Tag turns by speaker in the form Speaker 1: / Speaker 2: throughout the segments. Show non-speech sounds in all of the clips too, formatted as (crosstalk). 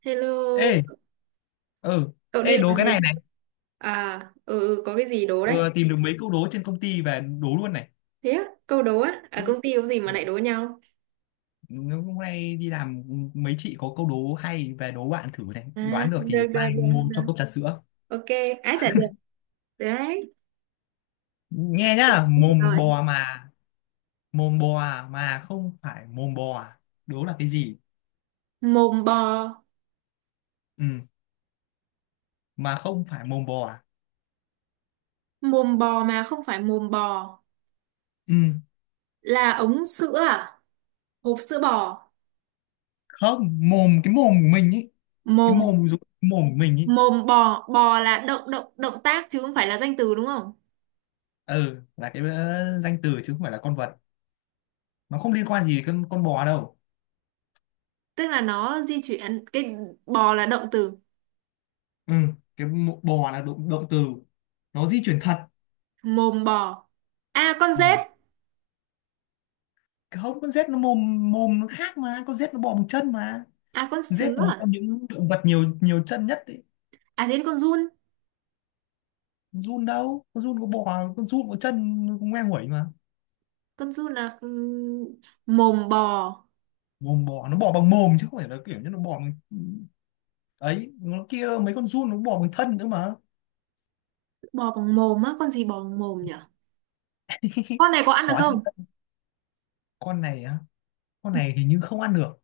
Speaker 1: Hello,
Speaker 2: Ê, ừ,
Speaker 1: cậu đi
Speaker 2: ê đố
Speaker 1: làm
Speaker 2: cái
Speaker 1: về
Speaker 2: này
Speaker 1: chưa?
Speaker 2: này,
Speaker 1: À, ừ, ừ, có cái gì đố đấy?
Speaker 2: vừa tìm được mấy câu đố trên công ty về đố luôn này.
Speaker 1: Thế á, câu đố á, ở
Speaker 2: Ừ.
Speaker 1: công ty có gì mà lại đố nhau?
Speaker 2: Hôm nay đi làm mấy chị có câu đố hay về đố bạn thử này,
Speaker 1: À,
Speaker 2: đoán được
Speaker 1: được,
Speaker 2: thì
Speaker 1: được,
Speaker 2: mai
Speaker 1: được,
Speaker 2: mua
Speaker 1: được.
Speaker 2: cho cốc trà sữa.
Speaker 1: Ok, ai trả được, được đấy.
Speaker 2: Nghe
Speaker 1: Ừ,
Speaker 2: nhá, mồm
Speaker 1: rồi.
Speaker 2: bò mà, mồm bò à, mà không phải mồm bò, à. Đố là cái gì?
Speaker 1: Mồm bò,
Speaker 2: Ừ, mà không phải mồm bò. À.
Speaker 1: mồm bò mà không phải mồm bò,
Speaker 2: Ừ,
Speaker 1: là ống sữa à? Hộp sữa bò,
Speaker 2: không, mồm cái mồm của mình ý, cái
Speaker 1: mồm,
Speaker 2: mồm dùng mồm của mình ý.
Speaker 1: mồm bò, bò là động tác chứ không phải là danh từ đúng không?
Speaker 2: Ừ, là cái danh từ chứ không phải là con vật. Nó không liên quan gì đến con bò đâu.
Speaker 1: Tức là nó di chuyển, cái bò là động từ,
Speaker 2: Ừ, bò là động từ, nó di chuyển thật.
Speaker 1: mồm bò. À, con
Speaker 2: Ừ.
Speaker 1: dết,
Speaker 2: Không, con rết nó mồm mồm nó khác mà, con rết nó bò bằng chân mà.
Speaker 1: à, con
Speaker 2: Rết
Speaker 1: sứa
Speaker 2: là một
Speaker 1: à?
Speaker 2: trong những động vật nhiều nhiều chân nhất ấy.
Speaker 1: À thế con giun.
Speaker 2: Giun đâu, con giun có bò, con giun có chân, nó cũng ngoe nguẩy mà.
Speaker 1: Con giun là mồm bò.
Speaker 2: Mồm bò nó bò bằng mồm chứ không phải là kiểu như nó bò bằng ừ, Ấy nó kia, mấy con giun nó bò bằng thân nữa mà.
Speaker 1: Bò bằng mồm á? Con gì bò bằng mồm nhỉ?
Speaker 2: (laughs)
Speaker 1: Con này có ăn được
Speaker 2: Khó chứ.
Speaker 1: không?
Speaker 2: Con này á, con
Speaker 1: Ừ,
Speaker 2: này hình như không ăn được,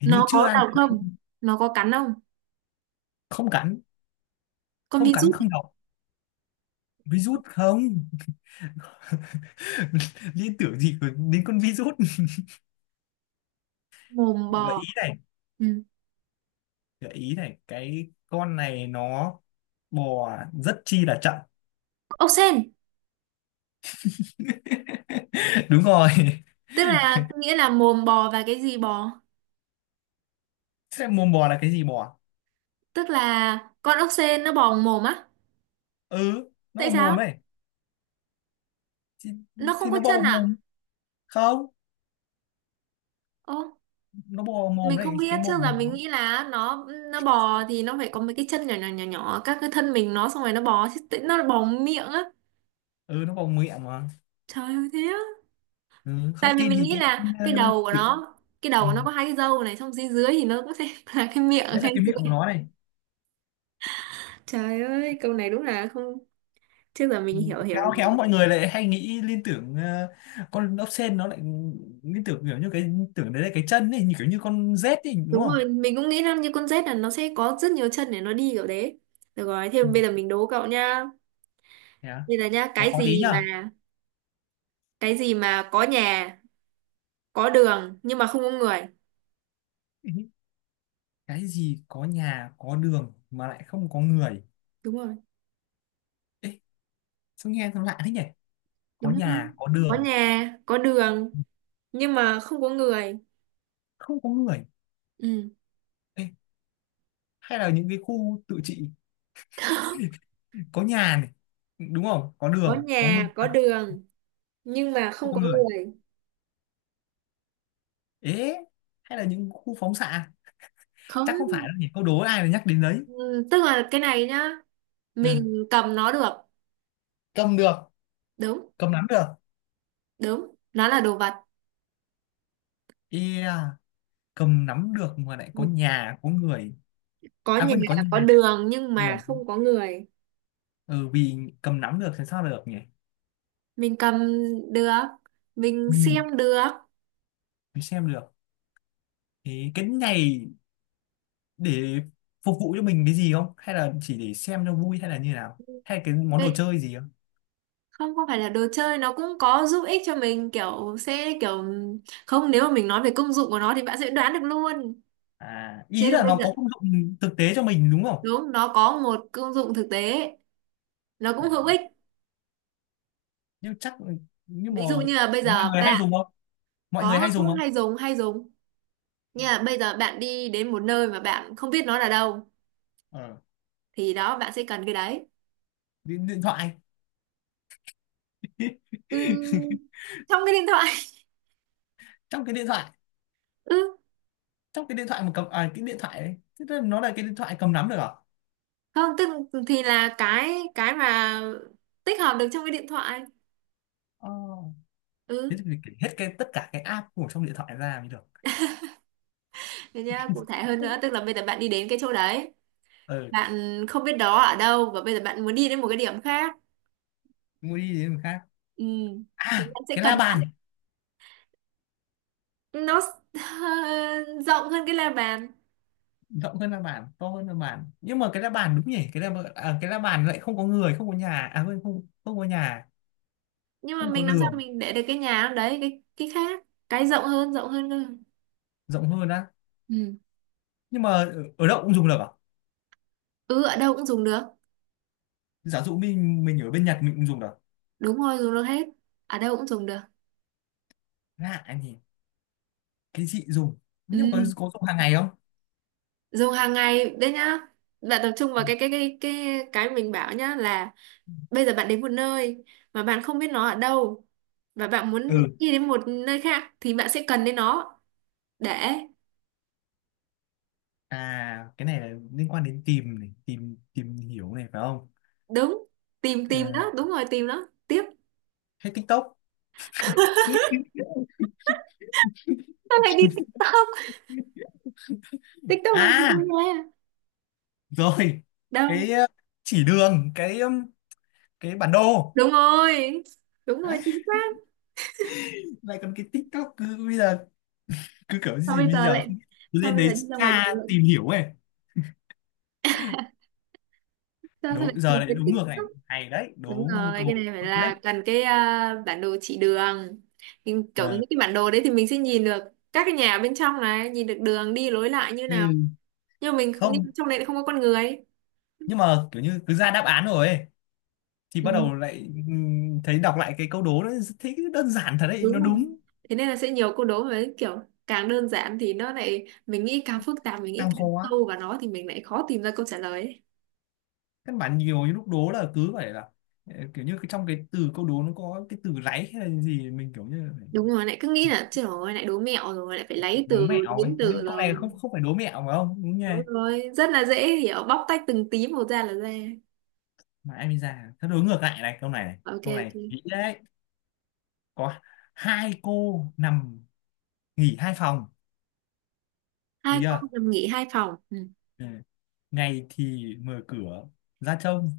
Speaker 2: hình như
Speaker 1: nó
Speaker 2: chưa
Speaker 1: có
Speaker 2: ăn.
Speaker 1: đau không? Nó có cắn không?
Speaker 2: Không cắn,
Speaker 1: Con
Speaker 2: không cắn
Speaker 1: virus.
Speaker 2: không độc. Virus không? (laughs) Liên tưởng gì đến con virus.
Speaker 1: Mồm
Speaker 2: Gợi
Speaker 1: bò.
Speaker 2: ý này,
Speaker 1: Ừ.
Speaker 2: cái con này nó bò rất chi là chậm.
Speaker 1: Ốc sên.
Speaker 2: (laughs) Đúng rồi.
Speaker 1: Tức là nghĩa là mồm bò và cái gì bò?
Speaker 2: Thế mồm bò là cái gì bò?
Speaker 1: Tức là con ốc sên nó bò bằng mồm á?
Speaker 2: Ừ, nó
Speaker 1: Tại
Speaker 2: bò mồm
Speaker 1: sao?
Speaker 2: ấy. thì,
Speaker 1: Nó không
Speaker 2: thì
Speaker 1: có
Speaker 2: nó bò
Speaker 1: chân
Speaker 2: vào
Speaker 1: à?
Speaker 2: mồm. Không,
Speaker 1: Ô,
Speaker 2: nó bò vào mồm
Speaker 1: mình không
Speaker 2: đấy, cái
Speaker 1: biết, trước là
Speaker 2: mồm của
Speaker 1: mình
Speaker 2: nó.
Speaker 1: nghĩ là nó bò thì nó phải có mấy cái chân nhỏ nhỏ nhỏ nhỏ các cái thân mình nó xong rồi nó bò chứ tự- nó bò bằng miệng á?
Speaker 2: Ừ, nó bò miệng mà.
Speaker 1: Trời ơi thế,
Speaker 2: Ừ,
Speaker 1: tại
Speaker 2: không
Speaker 1: vì
Speaker 2: tin
Speaker 1: mình
Speaker 2: thì
Speaker 1: nghĩ
Speaker 2: tin.
Speaker 1: là cái đầu của nó, cái
Speaker 2: Ừ.
Speaker 1: đầu của nó có hai cái râu này xong dưới dưới thì nó có thể (laughs) là cái miệng ở
Speaker 2: Đấy là
Speaker 1: ngay
Speaker 2: cái
Speaker 1: dưới.
Speaker 2: miệng của nó này.
Speaker 1: Trời ơi câu này đúng là không, trước giờ
Speaker 2: Ừ,
Speaker 1: mình hiểu hiểu
Speaker 2: khéo
Speaker 1: nhỉ.
Speaker 2: khéo mọi người lại hay nghĩ liên tưởng, con ốc sên nó lại liên tưởng kiểu như cái, tưởng đấy là cái chân ấy như kiểu như con rết ấy, đúng
Speaker 1: Đúng
Speaker 2: không.
Speaker 1: rồi mình cũng nghĩ là như con rết là nó sẽ có rất nhiều chân để nó đi kiểu đấy. Được rồi thế
Speaker 2: Ừ.
Speaker 1: bây giờ mình đố cậu nhá.
Speaker 2: Thế à?
Speaker 1: Bây giờ nhá,
Speaker 2: Khó
Speaker 1: cái
Speaker 2: khó tí
Speaker 1: gì
Speaker 2: nhở.
Speaker 1: mà, cái gì mà có nhà có đường nhưng mà không có người?
Speaker 2: Ừ. (laughs) Cái gì có nhà có đường mà lại không có người?
Speaker 1: Đúng rồi.
Speaker 2: Ê, sao nghe nó lạ thế nhỉ, có
Speaker 1: Đúng không,
Speaker 2: nhà có
Speaker 1: có
Speaker 2: đường,
Speaker 1: nhà có đường nhưng mà không có người.
Speaker 2: không có người.
Speaker 1: Ừ,
Speaker 2: Ê, hay là những cái khu tự trị, có nhà này, đúng không, có
Speaker 1: có
Speaker 2: đường, có người
Speaker 1: nhà có
Speaker 2: à,
Speaker 1: đường nhưng mà
Speaker 2: không
Speaker 1: không
Speaker 2: có
Speaker 1: có
Speaker 2: người.
Speaker 1: người.
Speaker 2: Ế, hay là những khu phóng xạ?
Speaker 1: Không.
Speaker 2: Chắc không phải đâu nhỉ, câu đố ai mà nhắc đến đấy.
Speaker 1: Ừ, tức là cái này nhá,
Speaker 2: Ừ.
Speaker 1: mình cầm nó được.
Speaker 2: Cầm được,
Speaker 1: Đúng,
Speaker 2: cầm nắm được.
Speaker 1: đúng nó là đồ vật.
Speaker 2: Yeah, cầm nắm được mà lại có nhà có người,
Speaker 1: Có
Speaker 2: à
Speaker 1: nhà
Speaker 2: quên, có nhà,
Speaker 1: có đường nhưng
Speaker 2: được.
Speaker 1: mà không có người.
Speaker 2: Ừ, vì cầm nắm được thì sao được nhỉ.
Speaker 1: Mình cầm được, mình
Speaker 2: Ừ,
Speaker 1: xem được.
Speaker 2: mình xem được. Thế cái này để phục vụ cho mình cái gì không, hay là chỉ để xem cho vui, hay là như nào, hay là cái món đồ
Speaker 1: Đấy,
Speaker 2: chơi gì không?
Speaker 1: không có phải là đồ chơi, nó cũng có giúp ích cho mình kiểu sẽ kiểu, không nếu mà mình nói về công dụng của nó thì bạn sẽ đoán được luôn.
Speaker 2: À,
Speaker 1: Thế
Speaker 2: ý
Speaker 1: thì
Speaker 2: là
Speaker 1: bây
Speaker 2: nó
Speaker 1: giờ,
Speaker 2: có công dụng thực tế cho mình đúng không.
Speaker 1: đúng nó có một công dụng thực tế, nó
Speaker 2: À,
Speaker 1: cũng hữu ích.
Speaker 2: nhưng chắc, nhưng mà
Speaker 1: Ví dụ như là bây
Speaker 2: mọi
Speaker 1: giờ
Speaker 2: người hay
Speaker 1: bạn,
Speaker 2: dùng không, mọi người hay
Speaker 1: có cũng
Speaker 2: dùng không?
Speaker 1: hay dùng hay dùng. Như là bây giờ bạn đi đến một nơi mà bạn không biết nó là đâu
Speaker 2: ờ,
Speaker 1: thì đó bạn sẽ cần cái đấy.
Speaker 2: điện thoại. (laughs)
Speaker 1: Ừm, trong cái điện thoại. (laughs)
Speaker 2: Trong cái điện thoại,
Speaker 1: Ừ,
Speaker 2: trong cái điện thoại mà cầm à, cái điện thoại đấy, thế là nó là cái điện thoại cầm nắm được à.
Speaker 1: không tức thì là cái mà tích hợp được trong cái điện thoại.
Speaker 2: Oh. Thế
Speaker 1: Ừ,
Speaker 2: thì mình kể hết cái tất cả cái app của trong điện thoại ra mới được.
Speaker 1: thế nhá, cụ thể hơn nữa tức là bây giờ bạn đi đến cái chỗ đấy,
Speaker 2: ờ
Speaker 1: bạn không biết đó ở đâu và bây giờ bạn muốn đi đến một cái điểm khác.
Speaker 2: mua đi đến người khác.
Speaker 1: Ừ thì
Speaker 2: À,
Speaker 1: bạn sẽ
Speaker 2: cái
Speaker 1: cần
Speaker 2: la
Speaker 1: nó.
Speaker 2: bàn.
Speaker 1: Nó (laughs) rộng hơn cái la bàn,
Speaker 2: Rộng hơn la bàn, to hơn la bàn, nhưng mà cái la bàn đúng nhỉ, cái la bàn, à, cái la bàn lại không có người, không có nhà, à quên, không, không có nhà,
Speaker 1: nhưng mà
Speaker 2: không có
Speaker 1: mình làm sao
Speaker 2: đường.
Speaker 1: mình để được cái nhà đấy cái khác, cái rộng hơn cơ.
Speaker 2: Rộng hơn á?
Speaker 1: Ừ.
Speaker 2: Nhưng mà ở đâu cũng dùng được à?
Speaker 1: Ừ ở đâu cũng dùng được.
Speaker 2: Giả dụ mình ở bên Nhật mình cũng dùng được.
Speaker 1: Đúng rồi, dùng được hết. Ở đâu cũng dùng được.
Speaker 2: Lạ nhỉ, cái gì dùng, nhưng mà có
Speaker 1: Ừ.
Speaker 2: có dùng hàng ngày không?
Speaker 1: Dùng hàng ngày đấy nhá. Bạn tập trung
Speaker 2: Ừ.
Speaker 1: vào cái cái mình bảo nhá là bây giờ bạn đến một nơi mà bạn không biết nó ở đâu và bạn muốn
Speaker 2: Ừ.
Speaker 1: đi đến một nơi khác thì bạn sẽ cần đến nó để
Speaker 2: À, cái này là liên quan đến tìm này, tìm tìm hiểu này phải không?
Speaker 1: đúng tìm tìm
Speaker 2: Ờ,
Speaker 1: đó, đúng rồi tìm nó. Tiếp.
Speaker 2: hay TikTok?
Speaker 1: (laughs)
Speaker 2: (laughs)
Speaker 1: Sao lại đi TikTok? TikTok làm gì đâu
Speaker 2: À,
Speaker 1: nha.
Speaker 2: rồi.
Speaker 1: Đâu?
Speaker 2: Cái chỉ đường, cái bản đồ.
Speaker 1: Đúng rồi. Đúng
Speaker 2: À,
Speaker 1: rồi, chính xác.
Speaker 2: lại còn cái TikTok cứ bây giờ cứ kiểu
Speaker 1: Sao
Speaker 2: gì
Speaker 1: bây
Speaker 2: bây
Speaker 1: giờ
Speaker 2: giờ
Speaker 1: lại,
Speaker 2: không biết. Cứ
Speaker 1: sao
Speaker 2: lên
Speaker 1: bây
Speaker 2: đấy
Speaker 1: giờ đi ra ngoài
Speaker 2: tra tìm
Speaker 1: đường,
Speaker 2: hiểu ấy.
Speaker 1: sao lại
Speaker 2: Đúng giờ
Speaker 1: tìm
Speaker 2: lại
Speaker 1: đến
Speaker 2: đúng ngược này.
Speaker 1: TikTok?
Speaker 2: Hay đấy,
Speaker 1: Đúng
Speaker 2: đố
Speaker 1: rồi cái này
Speaker 2: câu
Speaker 1: phải
Speaker 2: ngược đấy.
Speaker 1: là cần cái bản đồ chỉ đường, nhưng kiểu những
Speaker 2: Ờ,
Speaker 1: cái bản đồ đấy thì mình sẽ nhìn được các cái nhà bên trong này, nhìn được đường đi lối lại như nào,
Speaker 2: ừ.
Speaker 1: nhưng mà mình
Speaker 2: Không,
Speaker 1: nhưng trong đấy lại không có con người.
Speaker 2: nhưng mà kiểu như cứ ra đáp án rồi ấy, thì
Speaker 1: Ừ,
Speaker 2: bắt đầu lại. Thấy đọc lại cái câu đố nó thấy đơn giản thật đấy,
Speaker 1: đúng
Speaker 2: nó
Speaker 1: rồi
Speaker 2: đúng.
Speaker 1: thế nên là sẽ nhiều câu đố với kiểu càng đơn giản thì nó lại mình nghĩ càng phức tạp, mình nghĩ
Speaker 2: Càng khó,
Speaker 1: càng sâu vào nó thì mình lại khó tìm ra câu trả lời ấy.
Speaker 2: các bạn nhiều những lúc đố là cứ phải là, kiểu như cái trong cái từ câu đố nó có cái từ ráy hay là gì, mình kiểu như phải.
Speaker 1: Đúng rồi lại cứ nghĩ là trời ơi lại đố mẹo rồi lại phải lấy
Speaker 2: Đố
Speaker 1: từ,
Speaker 2: mẹo ấy,
Speaker 1: biến từ
Speaker 2: nhưng con
Speaker 1: rồi.
Speaker 2: này không không phải đố mẹo phải không, đúng nhỉ.
Speaker 1: Đúng rồi rất là dễ hiểu, bóc tách từng tí một ra là ra.
Speaker 2: Mà em đi ra thật đối ngược lại này, câu này này
Speaker 1: Ok
Speaker 2: câu
Speaker 1: ok.
Speaker 2: này kỹ đấy. Có hai cô nằm nghỉ hai phòng, được
Speaker 1: Hai cô
Speaker 2: chưa.
Speaker 1: nằm nghỉ hai phòng. Ừ.
Speaker 2: Ừ. Ngày thì mở cửa ra trông,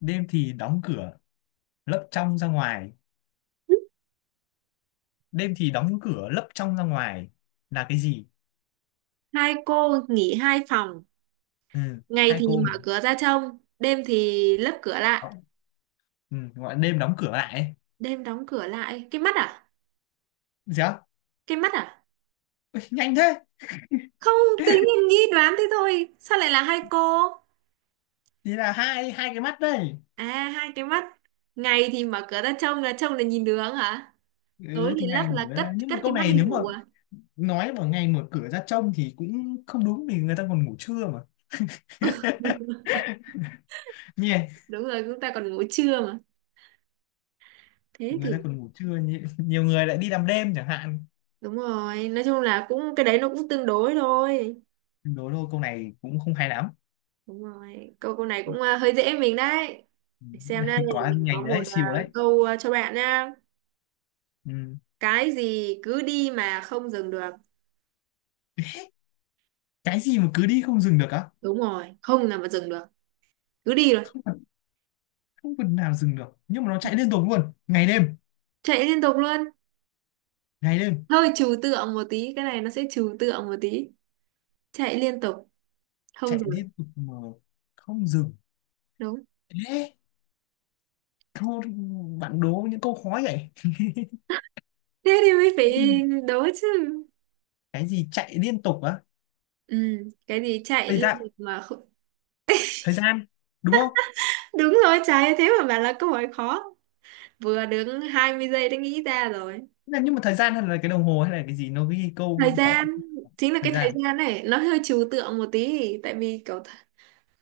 Speaker 2: đêm thì đóng cửa lấp trong ra ngoài, đêm thì đóng cửa lấp trong ra ngoài, là cái gì?
Speaker 1: Hai cô nghỉ hai phòng,
Speaker 2: Ừ.
Speaker 1: ngày
Speaker 2: Hai
Speaker 1: thì
Speaker 2: cô nghỉ.
Speaker 1: mở cửa ra trông, đêm thì lấp cửa lại.
Speaker 2: Ừ, gọi là đêm đóng cửa lại ấy.
Speaker 1: Đêm đóng cửa lại, cái mắt à?
Speaker 2: Dạ.
Speaker 1: Cái mắt à?
Speaker 2: Ui, nhanh thế.
Speaker 1: Không, tự nhiên nghĩ đoán thế thôi, sao lại là hai cô?
Speaker 2: Thì là hai hai cái mắt đây.
Speaker 1: À hai cái mắt. Ngày thì mở cửa ra trông là nhìn đường hả? Tối
Speaker 2: Ừ,
Speaker 1: thì
Speaker 2: thì
Speaker 1: lấp
Speaker 2: ngày
Speaker 1: là
Speaker 2: mở ra,
Speaker 1: cất
Speaker 2: nhưng
Speaker 1: cất
Speaker 2: mà
Speaker 1: cái
Speaker 2: câu
Speaker 1: mắt
Speaker 2: này
Speaker 1: đi
Speaker 2: nếu mà
Speaker 1: ngủ à?
Speaker 2: nói vào ngày mở cửa ra trông thì cũng không đúng vì người ta còn ngủ trưa mà, nhỉ.
Speaker 1: Đúng rồi chúng ta còn ngủ trưa mà. Thế
Speaker 2: Người
Speaker 1: thì,
Speaker 2: ta còn ngủ trưa, nhiều người lại đi làm đêm chẳng hạn.
Speaker 1: đúng rồi nói chung là cũng cái đấy nó cũng tương đối thôi.
Speaker 2: Đố thôi, câu này cũng không hay lắm.
Speaker 1: Đúng rồi câu câu này cũng hơi dễ mình đấy.
Speaker 2: Ừ,
Speaker 1: Để xem đây,
Speaker 2: (laughs) quá
Speaker 1: mình có
Speaker 2: nhanh
Speaker 1: một
Speaker 2: đấy, siêu đấy.
Speaker 1: câu cho bạn nha.
Speaker 2: Ừ.
Speaker 1: Cái gì cứ đi mà không dừng được?
Speaker 2: Cái gì mà cứ đi không dừng được á?
Speaker 1: Đúng rồi không là mà dừng được, cứ đi rồi.
Speaker 2: không phần- Không phần nào dừng được, nhưng mà nó chạy liên tục luôn ngày đêm.
Speaker 1: Chạy liên tục luôn.
Speaker 2: Ngày đêm,
Speaker 1: Hơi trừu tượng một tí, cái này nó sẽ trừu tượng một tí. Chạy liên tục, không
Speaker 2: chạy
Speaker 1: dừng được.
Speaker 2: liên tục mà không dừng.
Speaker 1: Đúng.
Speaker 2: Ê, thôi, bạn đố những câu khó vậy.
Speaker 1: Thế thì mới phải đố chứ.
Speaker 2: Cái gì chạy liên tục á?
Speaker 1: Ừ cái gì chạy
Speaker 2: Thời
Speaker 1: liên
Speaker 2: gian.
Speaker 1: tục mà không.
Speaker 2: Thời gian, đúng không?
Speaker 1: Đúng rồi trái thế mà bảo là câu hỏi khó, vừa đứng 20 giây đã nghĩ ra rồi.
Speaker 2: Thế là, nhưng mà thời gian hay là cái đồng hồ hay là cái gì nó ghi
Speaker 1: Thời
Speaker 2: câu họ.
Speaker 1: gian, chính là
Speaker 2: Thời
Speaker 1: cái thời
Speaker 2: gian.
Speaker 1: gian này nó hơi trừu tượng một tí tại vì kiểu th-,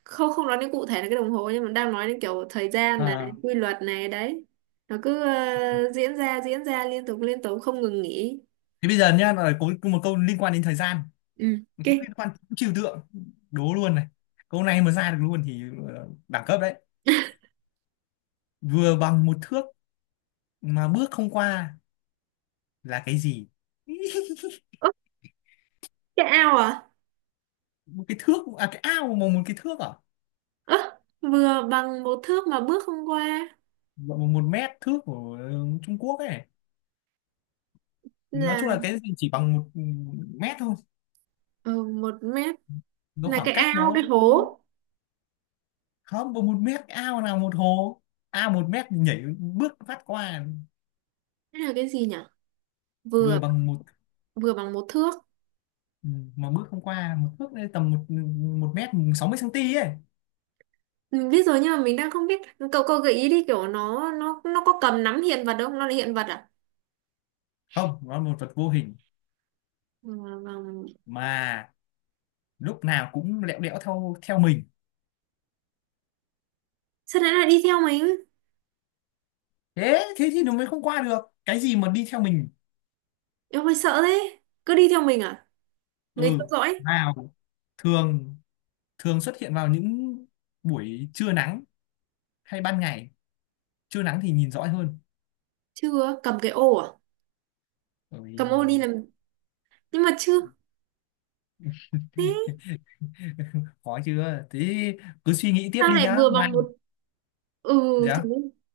Speaker 1: không không nói đến cụ thể là cái đồng hồ nhưng mà đang nói đến kiểu thời gian này,
Speaker 2: À,
Speaker 1: quy luật này đấy, nó cứ diễn ra liên tục không ngừng nghỉ.
Speaker 2: thế bây giờ nhá là có một câu liên quan đến thời gian,
Speaker 1: Ừ ok.
Speaker 2: cũng liên quan đến trừu tượng, đố luôn này. Câu này mà ra được luôn thì đẳng cấp đấy. Vừa bằng một thước mà bước không qua, là cái gì?
Speaker 1: Ơ cái ao à?
Speaker 2: Một cái thước à, cái ao mà một cái thước à.
Speaker 1: Ơ vừa bằng một thước mà bước không qua.
Speaker 2: Một một mét thước của Trung Quốc ấy. Nói
Speaker 1: Là
Speaker 2: chung là cái gì chỉ bằng một mét thôi.
Speaker 1: ừ, một mét.
Speaker 2: Nó
Speaker 1: Là
Speaker 2: khoảng
Speaker 1: cái
Speaker 2: cách
Speaker 1: ao
Speaker 2: nó
Speaker 1: cái hố.
Speaker 2: không bằng một mét, ao nào một hồ ao một mét thì nhảy bước phát qua.
Speaker 1: Cái là cái gì nhỉ?
Speaker 2: Vừa
Speaker 1: Vừa,
Speaker 2: bằng một
Speaker 1: vừa bằng một thước.
Speaker 2: mà bước không qua, một bước lên tầm một một mét 60 cm ấy.
Speaker 1: Mình biết rồi nhưng mà mình đang không biết. Cậu cậu gợi ý đi kiểu nó có cầm nắm hiện vật không, nó là hiện vật à?
Speaker 2: Không, nó là một vật vô hình
Speaker 1: Ừ, vâng.
Speaker 2: mà lúc nào cũng lẹo đẽo theo theo mình.
Speaker 1: Sao nãy lại đi theo mình?
Speaker 2: Thế thế thì nó mới không qua được. Cái gì mà đi theo mình?
Speaker 1: Em hơi sợ thế. Cứ đi theo mình à? Người theo
Speaker 2: Ừ.
Speaker 1: dõi.
Speaker 2: Nào, thường, thường xuất hiện vào những buổi trưa nắng hay ban ngày, trưa nắng thì nhìn rõ hơn.
Speaker 1: Chưa cầm cái ô à? Cầm ô đi
Speaker 2: Ôi,
Speaker 1: làm nhưng mà chưa thế.
Speaker 2: (laughs) khó chưa thế, cứ suy nghĩ tiếp
Speaker 1: Sao
Speaker 2: đi
Speaker 1: lại
Speaker 2: nhá
Speaker 1: vừa
Speaker 2: mai.
Speaker 1: bằng một. Ừ. Thật,
Speaker 2: Dạ.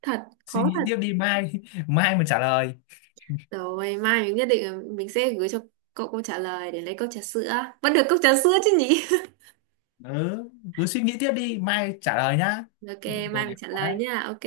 Speaker 1: thật.
Speaker 2: Suy
Speaker 1: Khó
Speaker 2: nghĩ
Speaker 1: thật.
Speaker 2: tiếp đi mai, (laughs) mai mà trả lời.
Speaker 1: Rồi mai mình nhất định là mình sẽ gửi cho cậu câu trả lời để lấy cốc trà sữa. Vẫn được cốc trà sữa chứ nhỉ?
Speaker 2: Ừ, cứ suy nghĩ tiếp đi mai trả lời nhá.
Speaker 1: (laughs) Ok
Speaker 2: Câu
Speaker 1: mai mình
Speaker 2: này
Speaker 1: trả
Speaker 2: khó
Speaker 1: lời
Speaker 2: đấy.
Speaker 1: nha. Ok.